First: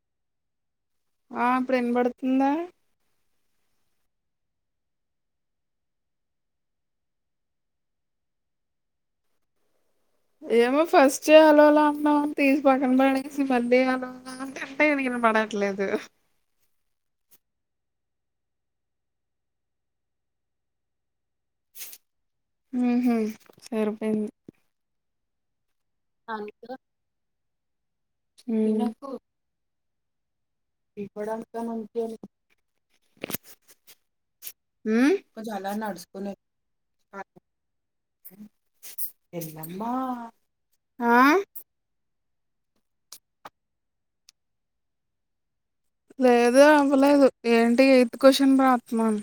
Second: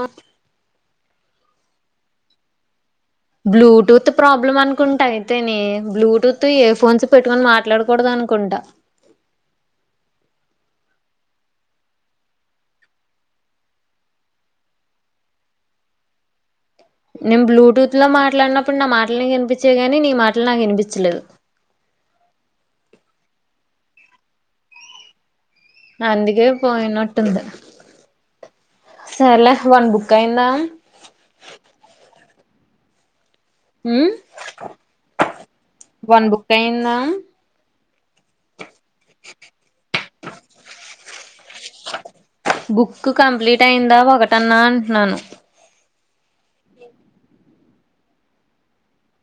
ఆ ఆ ఇప్పుడు వినపడుతుందా బ్లూటూత్ ప్రాబ్లమ్ అనుకుంటా అయితేనే బ్లూటూత్ ఇయర్ ఫోన్స్ పెట్టుకొని మాట్లాడకూడదు కుంటా ఏమో ఫస్ట్ హలోలా అనడం తీసి పక్కన పడేసి మళ్ళీ హలోలా అంట అంతే వినపడట్లేదు నేను బ్లూటూత్ లో మాట్లాడినప్పుడు నా మాటలు నీకు వినిపించేయి గాని నీ మాటలు నాకు వినిపించలేదు ఉహు సరిపోయింది అందుకే పోయినట్టుంది సరేలే వన్ బుక్ అయిందా ఇప్పడాని కానీ అనిపియ్యలే [inaudible] ఉ ఉమ్ బుక్ అయిందా ఆ బుక్ కంప్లీట్ అయిందా ఒకటన్నా అంటున్నాను లేదు అవ్వలేదు ఏంటి ఎయిత్ క్వశ్చన్ రాస్తున్నాను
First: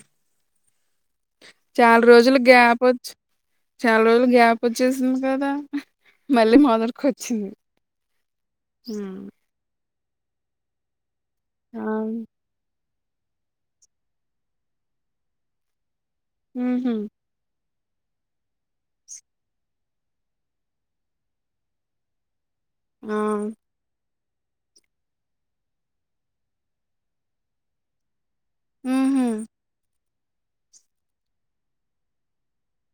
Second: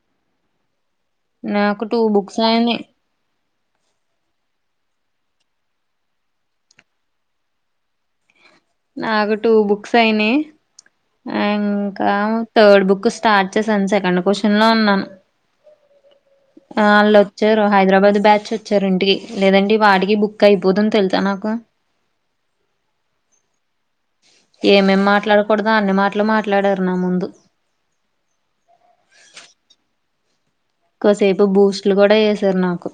నాకు టూ చాలా రోజులు బుక్స్ అయినాయి గ్యాప్ వచ్చి చాలా రోజులు గ్యాప్ వచ్చేసింది కదా మళ్ళీ మొదటికి వచ్చింది నాకు టూ బుక్స్ అయినాయ్ ఆ ఇంకా థర్డ్ బుక్ స్టార్ట్ చేశాను సెకండ్ క్వశ్చన్ లో ఉన్నాను. ఉహు వాళ్ళు వచ్చే హైదరాబాద్ బ్యాచ్ వచ్చారు ఇంటికి లేదంటే ఈ పాటికి బుక్ అయిపోతుంది తెలుసా నాకు [inaudible] ఆ ఏమేమి మాట్లాడకూడదో అన్ని మాటలు మాట్లాడారు నా ముందు. వుహుమ్ కాసేపు బూస్ట్లు కూడా చేసారు నాకు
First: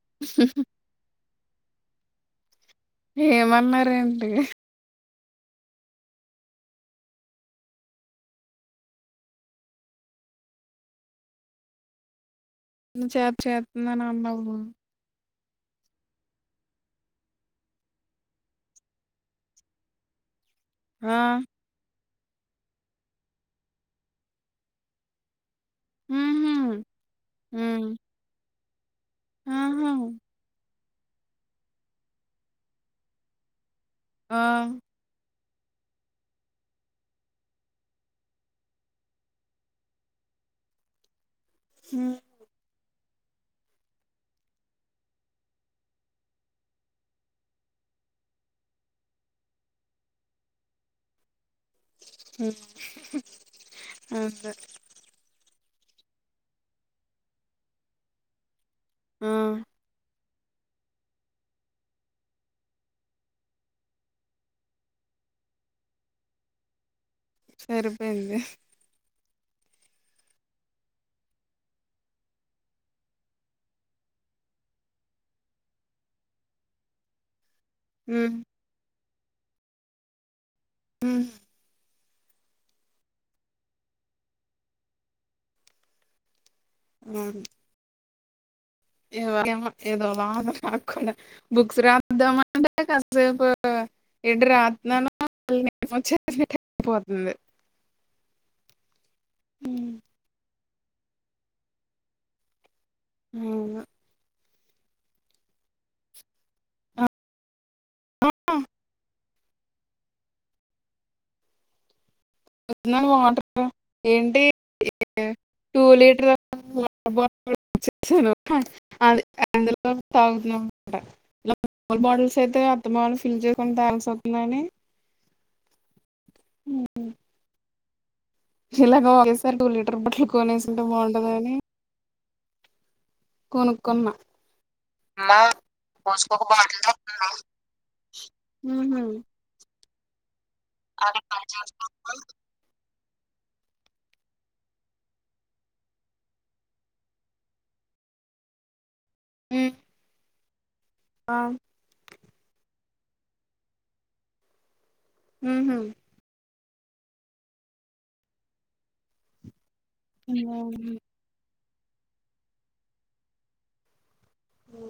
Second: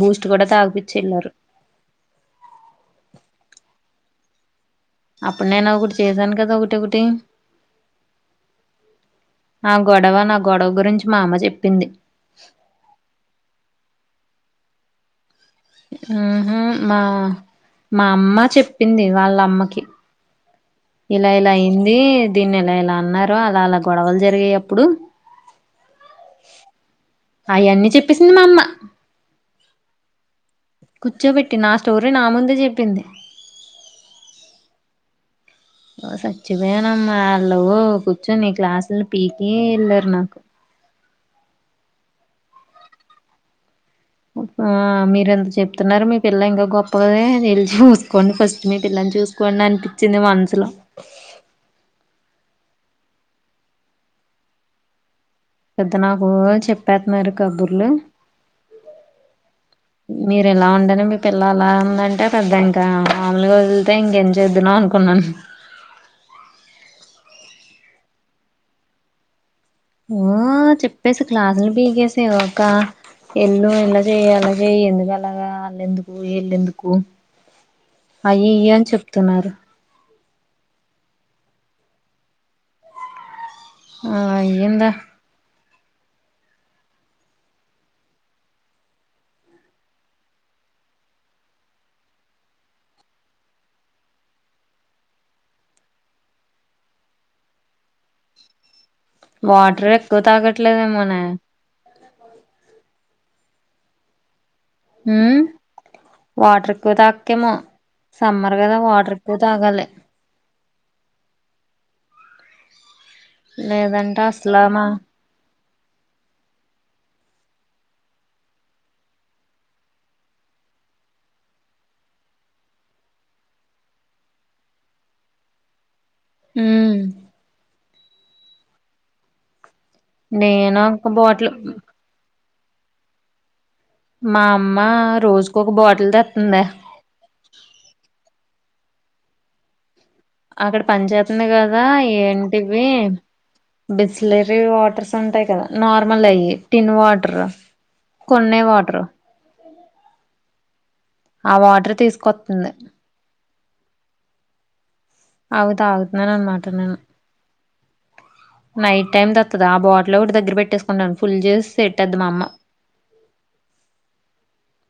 బూస్ట్ కూడా తాగిపిచ్చి వెళ్ళారు. హి అప్పుడు నేను ఒకటి చేశాను కదా ఒకటి ఒకటి ఆ గొడవ నా గొడవ గురించి మా అమ్మ చెప్పింది. నువ్ చేబ్ చేత్ న్ననన్నావు. వుహుమ్ మా మా అమ్మ చెప్పింది వాళ్ళ అమ్మకి ఆ ఇలా ఇలా అయ్యిందీ దీన్ని ఎలా ఎలా అన్నారో అలా అలా గొడవలు జరిగాయి అప్పుడు. ఉహు అయన్నీ ఉమ్ చెప్పేసింది మా అమ్మ. ఆహా కూర్చోబెట్టి నా స్టోరీ నా ముందే చెప్పింది. ఆ ఓ సచ్చిపోయానమ్మా వాళ్ళు కూర్చోని క్లాసులు పీకే వెళ్ళారు నాకు. ఉమ్ ఆ మీర ఎంత చెప్తున్నారు మీ పిల్ల ఇంకా గొప్పగాదే నిలిచి చూసుకోండి ఫస్ట్ మీ పిల్లని చూసుకోండి అనిపించింది మనసులో అవును సార్ పెద్ద నాకు చెప్పేత్తన్నారు కబుర్లు. ఆ మీరు ఎలా ఉంటేనే మీ పిల్ల అలా ఉందంటే పెద్ద ఇంకా మామములుగా వదిలితే ఇంకేం చేద్దున్నాం అనుకున్నా. అహం సరిపోయిందీ ఓ చెప్పేసి క్లాసులు పీగేసి ఒకా ఎల్లు ఎల్లవే ఎలావె ఎందుకు అలాగా ఆల్ళెందుకు ఈల్ళెందుకు హ్మ్. అయ్యాయ్య చెప్తున్నారు ఉమ్ ఆ ఇంధ [unintelligible] ఏమో ఏదో లాగా ఆగ్కుండా బుక్స్ రాద్దామ అంటే కాసేపు ఎటు రాత్ననానో కళ్ళేమో [unintelligible] పోతుంది వాటర్ హ్మ్. ఎక్కువ తాగట్లేదేమోనే అవునా ఉమ్మ్ వాటర్ ఎక్కువ తాగక్కేమో ఆ, సమ్మర్ కదా వాటర్ ఎక్ పోతాగాలే నో వాటరు లేదంటే ఏంటి అసలామా టూ లీటర్ వాటర్ బాటిల్ [unintelligible] వ అది అందులో తాగు [unintelligible] బాటిల్స్ అయితే అత్తమవాళ్ళు ఫిల్ చేయాకుండా తాగాల్సి వస్తుతుందని ఉమ్మ్ ఎలాగో ఒకేసారి టూ లీటర్ బాటిల్ నేను కొనేసుంటే ఒక బాటిల్ బాగుంటదని కొనుకున్నా మా అమ్మ రోజుకు ఒక బాటిల్ తెత్తందే ఉమ్మ్ అక్కడ పని చెత్తనాయ్ కదా ఏంటిఇవి. బిస్లరీ వాటర్స్ ఉంటాయి కదా నార్మల్ అయి టిన్ వాటర్ కొనీవాటరు [unintelligible] ఆ వార్డర్ తీసుకొస్తుంది ఉహు అవుదు ఆగుతున్నాను అనమాట నేను నైట్ టైమ్ ద ఆ బాటిల్ ఒక దగ్గర ఉహు పెట్టేసుకుంటను ఫుల్ చేసి పెట్టద్ మా అమ్మ ఉ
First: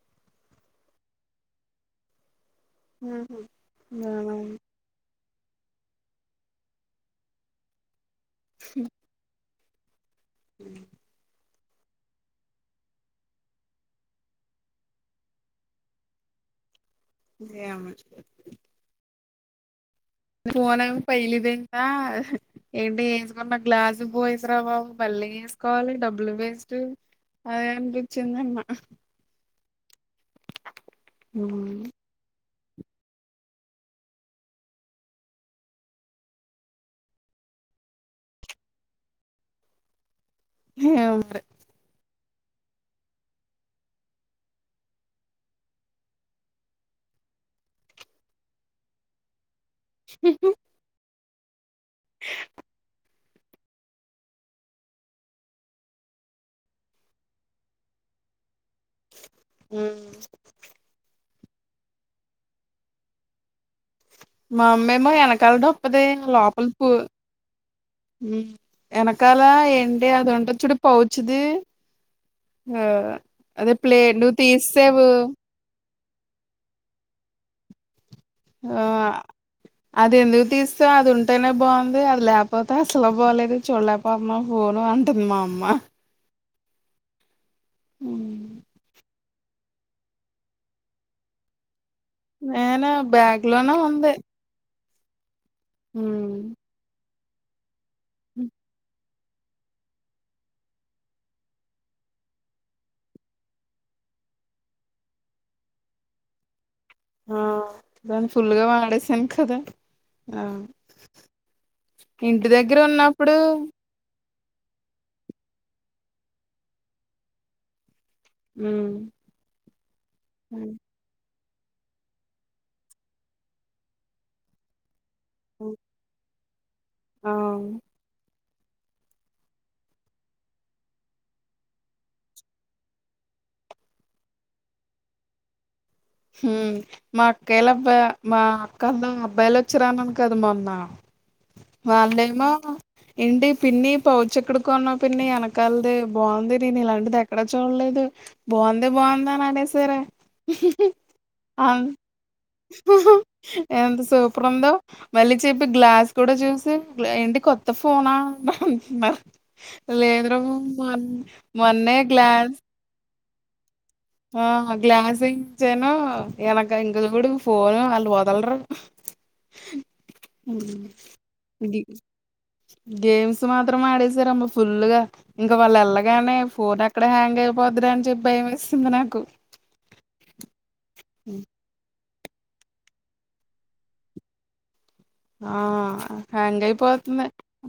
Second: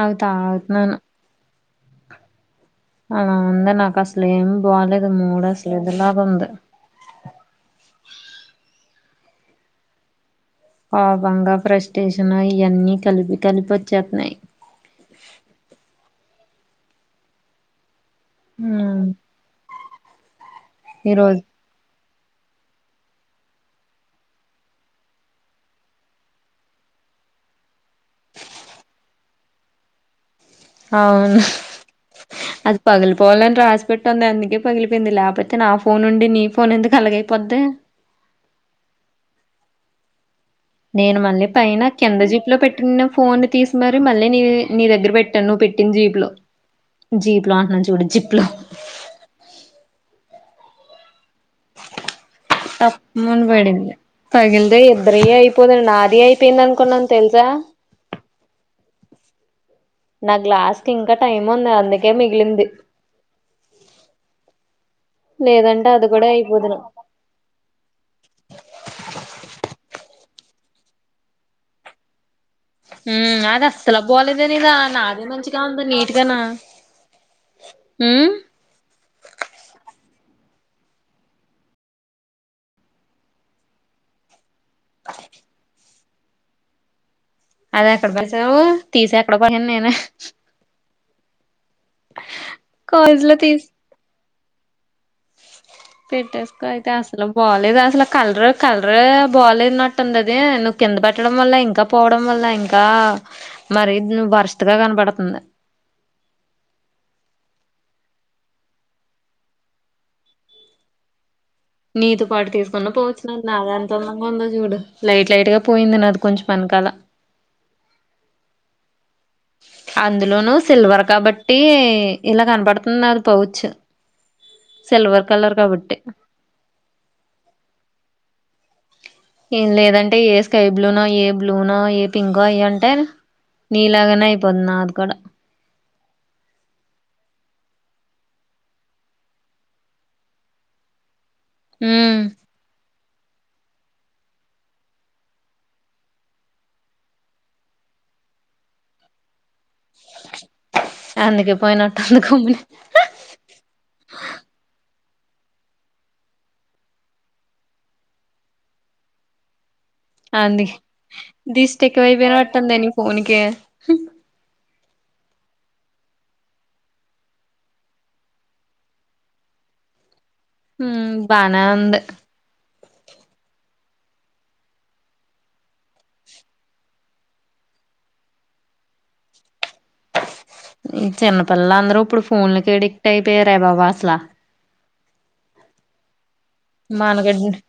అవుతా అవుతున్నాను అలా ఉందిా నాకు అసలు ఏమి బాలేదు మూడు మసలు ఇలా వంది [unintelligible] పా బంగా ఫ్రస్టేషన్ ఇవన్నీ కలిపి కలిపి వచ్చేస్తున్నాయి అవు ఫోన్ అ పైలీ ఈరోజు దంద ఏంటి వేసుకున్న గ్లాసు పో వసరా బాబు మళ్ళీ వేసుకోవాలి డబ్బులు వేస్ట్ అదే అ చిందమ్మా అవును అది పగిలిపోవాలని రాసి పె ట్టుంది అందుకే పగిలిపోయింది లేకపోతే నా ఫోన్ ఉండి నీ ఫోన్ ఎందుకు అలగైపోద్ [unintelligible] ఏమో నేను మరి మళ్ళీ పైన కింద జీప్ లో పెట్టిన ఫోన్ తీసి మరి మళ్ళీ నీ నీ దగ్గర పెట్టాను నువ్వు పెట్టిన జీప్ లో జీప్లా అంచిడి జిప్లా [unintelligible] త మునపడింది పగిలిద ఇద్దరి అయిపోద నాది అయిపోయింది అనుకున్నాను తెలుసా నాకు లాస్ట్ ఇంకా టైం ఉంది అందుకే మిగిలింది మామేమ లేదంటే వెనకాలొప్పద అది కూడా అయిపోదును లోపలిపు వెనకాల ఏంటి అది వంట చూడు పోవచ్చుది ఉ అది అస్సలు బోలేదేనిదా తీసేవు నాదే మంచిగా ఉంది నీ ఇకానా ఆ అది ఎందుకు తీస్తే అది ఉంటేనే బాగుంది అది లేకపోతే అసలు బాలేదు చూడలేపోతున్న పోను అంటందమా అమ్మా అది ఎక్కడ పావు తీసి ఎక్కడ పోయాను నేను నేను బ్యాగలోనే ఉంది ఉమ్. పెట్టేసుకో అయితే అసలు బాలేదు అసలు కలర్ కలర్ బాలేదు నట్టుంది అది నువ్వు కింద పెట్టడం వల్ల ఇంకా పోవడం వల్ల ఇంకా మరి నువు వరస్ట్ గా కనపడుతుంది ఆ దాని ఫుల్గా వాడేసాను కదా ఆ నీతో ఇంటి పాటు దగ్గర తీసుకున్న పో వచ్చిన ఉన్నప్పుడు నాదంతంది కొంద చూడు లైట్ లైట్ గా పోయింది నాది కొంచెం పనకాల ఉ అందులోను సిల్వర్ కాబట్టి బట్టి ఇలా కనపడుతున్నారు అది పోవచ్చు సిల్వర్ కలర్ కాబట్టి అవు ఏం లేదంటే ఏ స్కై బ్లూనో ఏ బ్లూనో ఏ పింకో అయ అంటారు నీలాగనా ఇపోదున్నా అది కూడా మా అక్కయల అబ్బాయి మా అక్కలో అబ్బాయిలు వచ్చి రానను కదా మొన్న ఉమ్ వాళ్లేమో ఏంటి పిన్ని పౌచ్ ఎక్కడి కొన్నా పిన్ని వెనకాలది బాగుంది నేను ఇలాంటిది ఎక్కడా చూడలేదు బాగుంది బాగుంద అని అడసరే అందుకే అ పోయినట్టుంది గమ్మున ఎంత సూపర్ ఉందో మళ్ళీ చెప్పి గ్లాస్ కూడ చూసి ఏంటి కొత్త ఫోనా అంటున్నారు. లేదురా అంది మొ దిస్టి మొన్నే గ్లాస్ ఎక్కువైపోయినట్టుందే నీ ఫోన్ కీ. ఆ గ్లాస్ ఏయించనూ ఎనక [unintelligible] ఫోనూ అంటు వొదల్రు. [inaudible] మ్మ్ బానే ఉంది. గేమ్స్ మాత్రం ఆడేసారమ్మ ఫుల్లుగా ఇంక వాళ్లేళ్లగానే ఫోన్ ఎక్కడ హ్యాంగ్ అయిపో ద్ధిరా అని చెప్పి భయం ఏస్తుంది నాకు. ఈ చిన్నపిల్లలందరూ ఉప్పుడు ఫోన్లకి ఎడిక్ట్ అయిపోయారే బాబూ అసలా. ఆ హ్యాంగ్ అయిపోతుంది [unintelligible]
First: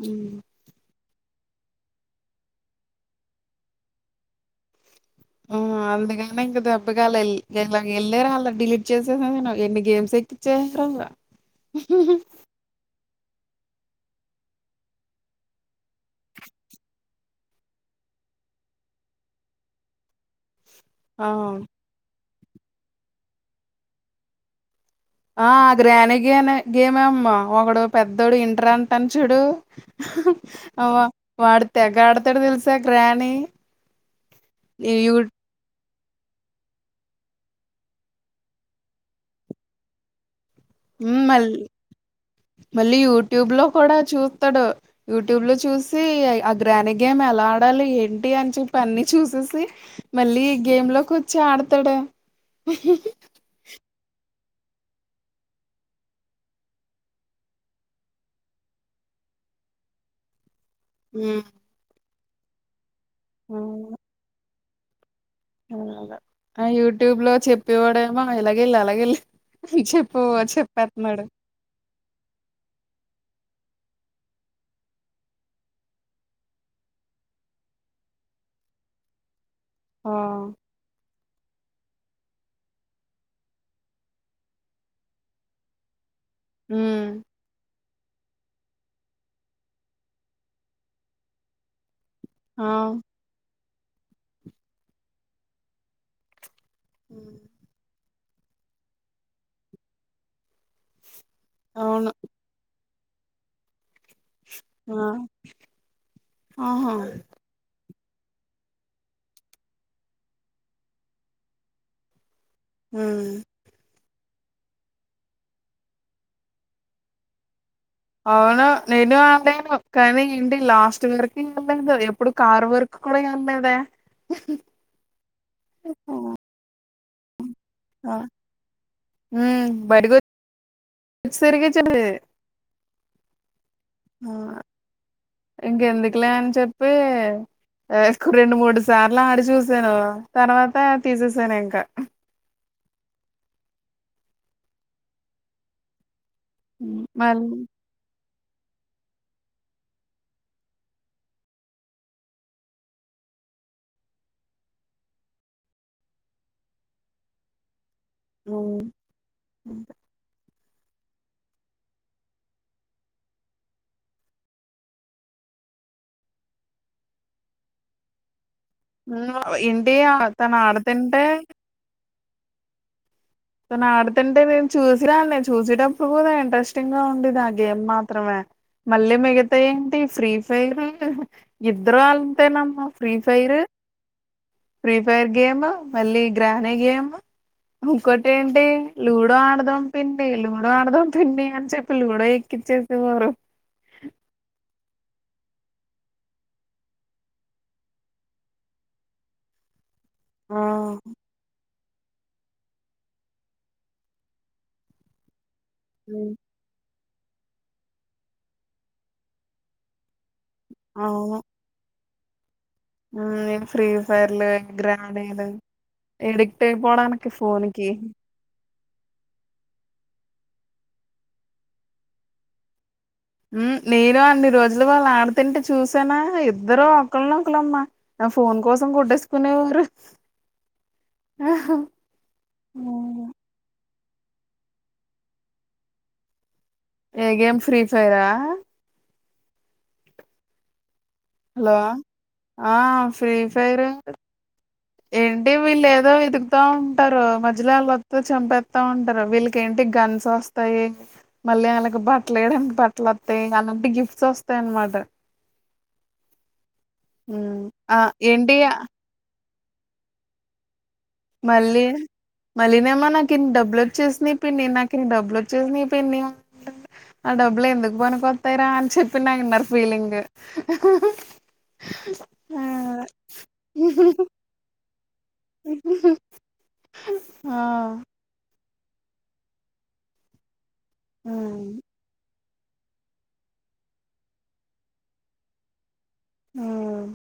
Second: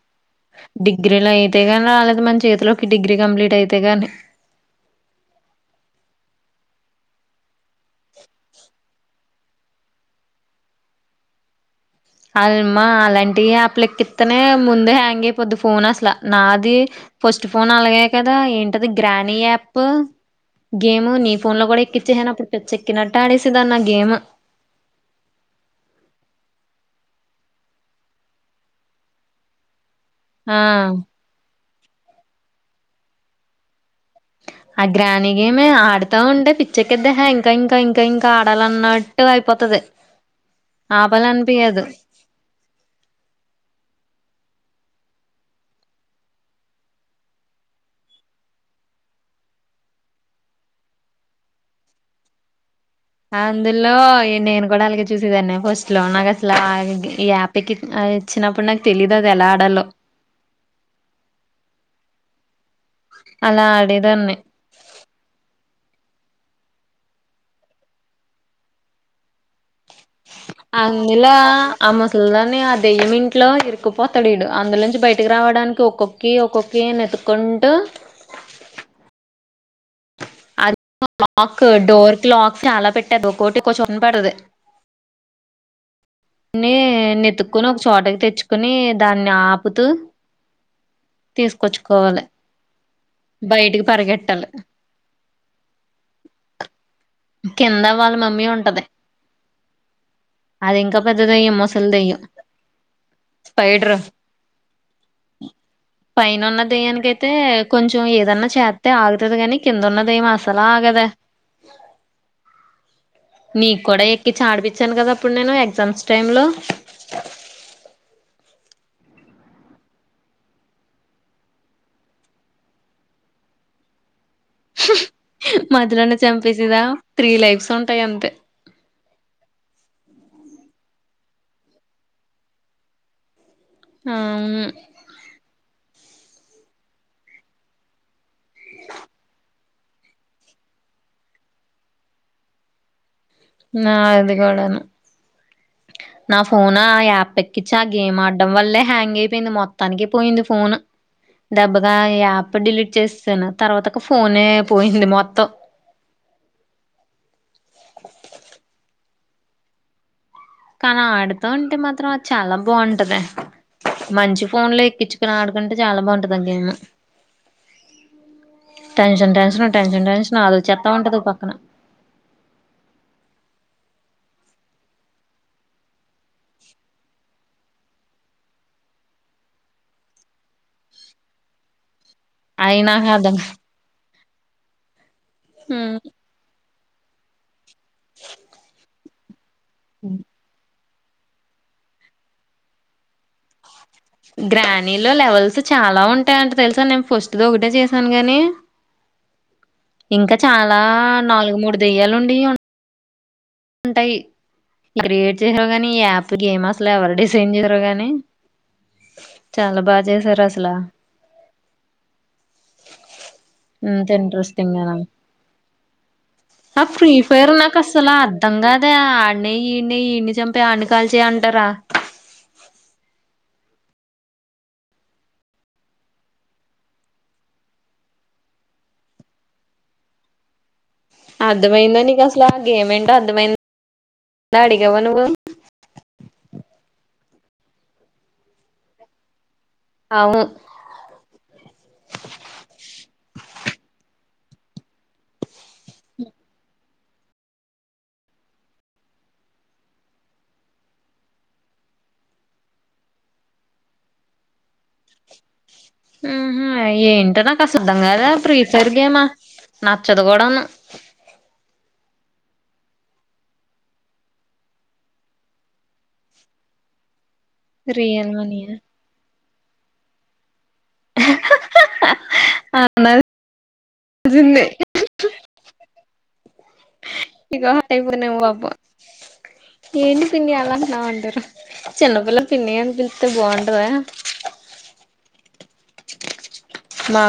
డిగ్రీలోయే [unintelligible] ఆళ్లకుమన్ చేతిలోకి డిగ్రీ కంప్లీట్ అయితే గాని ఆ అందుకనే ఇంక దెబ్బకాల్లేల్ ఇలా గెళ్ళారు అలా డిలీట్ చేసేసా నేను ఎన్ని గేమ్స్ ఎక్కిచారో. అల్మా అలాం టి యాప్లెక్కిత్తనే ముందే హ్యాంగ్ అయిపోద్ది ఫోన్ అస్ల నాదీ ఫస్ట్ ఫోన్ అలగయ్యే కదా. ఆ ఏంటది గ్రానీ యాప్పూ. గేమూ ఆ నీ ఫోన్ లో కూడా ఎక్కిచేహానప్పుడు పిచ్చేక్కినట్టాడేసేదాన్నా గేము. ఆ గ్రానీగినే గేమే అమ్మా వొకడు పెద్దోడు ఇంటర్ అంటన్ చూడూ ఆ అవ్వ వాడు తెగాడుతాడు తెలుసా గ్రానీ. అ గ్రాని గేమ్ ఆడ్ తా ఉంటే పిచ్చేక్కేదెహే ఇంకా ఇంకా ఇంకా ఇంకా ఆడాలన్నట్టు అయిపోతది. మ్మ్ మళ్ ఆపాలనిపియ్యదు మళ్ళీ యూట్యూబ్ లో కూడా చూ తడు యూట్యూబ్ లో చూసీ ఆ గ్రాని గేమ్ ఎలా ఆడాలి ఏంటి అని చెప్పన్నీ చూస్ సి మళ్ళీ గేమ్ లోకొచ్చి ఆడుతడే. అందులో నేను కూడా అలగే చూసేదాన్నే ఫస్ట్ లో నాకసల ఆ ఈ యాప్ ఎకి ఇచ్చినప్పుడు నాకు తెలీదదెలా ఆడాలో. [unintelligible] అలా ఆడేదాన్ని. [unintelligible] ఆ యూట్యూబ్ లో చెప్పేవడేమో ఇలాగెళ్ అలాగెళ్ అందులో ఆ ముసల్ దాన్ని ఆ దెయ్యం ఇంట్ ట్లో ఇరుక్కుపోతడీడు అందుల్ నుంచి బయటికి రావడానికి ఒక్కొ క్కీ ఒక్కొ క్కి నెతుక్కుంటూ ఆ అది [inaudible] లాక్ క్ డోర్ కి లాక్స్ చాలా [unintelligible] ఒక్కొటి ఒక్కో చోటన పెడతది. నే ఉమ్ నెతుక్కొనొక చోటకి తెచ్చుకునీ దాన్నాపుతూ తీసుకొచ్చుకోవాలె. ఆ బయటికి పరిగెట్టల్ల్ కింద వాళ్ల మమ్మీ ఉంటది అదింకా పెద్ద దెయ్యం ముసల్ అవును దెయ్యం స్పైడర్ర్ ఆ పైనున్న ఆహా దెయ్యానికైతే కొంచెం ఏదన్నా చేత్తె ఆగుతది గని కిందున్న దెయ్యం అసలాగదే. ఉమ్ మీక్కూడా ఎ కిచ్చి ఆడిపిచ్చాను గద అప్పుడు నేనూ ఎగ్జామ్స్ టైమ్ లో అవును నేనూ ఆడాను కనీ ఇంటికి లాస్ట్ వరకీ ఎళ్లేదూ ఎప్పుడు కార్ వరకు కూడ యె ల్లేదే మధ్యలోనె చంపేసేదా త్రీ లైఫ్స్ ఉంటాయంతే. ఉ [inaudible] ఆవును. ఇంకెందుకులే అని చెప్పీ ఆ ఒక రెండు మూడు సార్లాడిచూస్ సానూ తర్వాతా తీసేసానింక. నాది కూడా ను నా ఫోన్ ఆ ఉమ్, యాప్ మళ్ళీ ఎక్కించి ఆ గేమ్ ఆడడం వల్లే హ్యాంగ్ అయిపోయింది మొత్తానికి పోయింది ఫోన్ దెబ్బ కా యాప్ డిలీట్ చేసేసినాను తర్వాత కు ఫోనే పోయింది మొత్తం మ్మ్ కానీ ఆడుతుంటే మాత్రం అది చాలా బంటది మంచి ఫోన్ లో ఎక్కించుకుని ఆడుకుంటే చాలా బంటదండి టెన్షన్ టెన్షన్ ఏంటి టెన్షన్ ఆ టెన్షన్ తను అది వచ్చేత్త ఉంటది ఆడుతుంటే పక్కన నాడుతుంటే నేను చూసి రానులే చూసేటప్పుడు కూడా ఇంట్రెస్టింగ్ గా ఉండిది ఆ గేమ్ మాత్రమే మళ్లీ మిగతా ఏంటి ఫ్రీ ఫైర్ ఇద్ త్వరగా అంటే అయి నమ్మ నాకు ఫ్రీ అర్థం ఫైర్ ఫ్రీ ఫైర్ గేమ్ కా మళ్ళీ గ్రాం నీ గేమ్ ఇంకోటి ఏంటి లూడో ఆడదాం పిన్ని లూడో ఆడదాం పిన్ని గాని చెప్పులు కూడా ఎక్కిచ్చుకేసుకున్నారు గ్రానీలో లెవెల్స్ చాలా ఉంటాయంట తెలుసా నేను ఫస్ట్ ది ఒకటే చేసాను గాని ఇంకా ఆ చాలా నాలుగు మూడు దెయ్యాలు ఉండి ఉన్ ఉంటాయి ఇట్లా క్రియేట్ చేశా కానీ ఈ యాప్ గేమ్ అసల్ ఎవరు డిసైన్ చేసారు గాని చాలా బాగా చేసారు అస్ అవును ఫ్రీ ఎంత ఫైర్లు ఇంట్రెస్టింగ్ గానో గ్రానేయిలు ఎడిక్ట్ అయిపోడానికి ఫోన్కి కాదా ఆనీయే ఈనీయే ఈయన్ని చంపి ఆన్ని కాల్చయ్ అంటారా నేను అన్ని రోజులు వాళ్ళు ఆడుతుంటే చూసానా ఇద్దరు ఒకళనొ ఒకళమ్మా ఫోన్ కోసం కొట్టేసుకునేవారు అర్థమైందా నీకు అసలు ఆ గేమేంటో అర్థమైంద్ నాడిగావ నువ్వు ఏ గేమ్ ఫ్రీ ఫైరా అవును హలో ఆ ఫ్రీ ఫైరు ఏంటి వీళ్ళు ఏదో వేతుకుతా ఉంటారు మధ్యలోకి వస్తే చంపేస్తా ఉంటారు వీళ్ళకి ఏంటి గన్స్ వస్తాయి మళ్ళీ వాళ్ళకి బట్టలు వేయడానికి బట్టలు వత్తయ్ అలా గిఫ్ట్స్ వస్తాయి ఆన్ మాట మ్మ్ హ్మ్ ఏంటది అసల్ ఆ! బంగారం ఏంటి ప్రీఫైర్ గేమా నచ్చదుకోవడను మళ్ళీ మళ్ళీనేమో నాకు ఇన్ని డబ్బులు వచ్చేసినయ్ పిన్ని నాకు డబ్బులు వచ్చేసినయ్ పిన్ని ఆ డబ్బులు ఎందుకు రియల్ మనీ పనికొతాయిరా అని చెప్పి నా ఇన్నర్ ఫీలింగు ఆ! అనాల్సిందే ఇగ హార్ట్ ఆ! అయిపోనే పాపం ఏంటి పిన్ని అలా అంటున్నావ్ అంటరూ హ్మ్. చిన్నపిల్ల పిన్ని అని పిలిస్తే బాగుంటదా హ్మ్. మా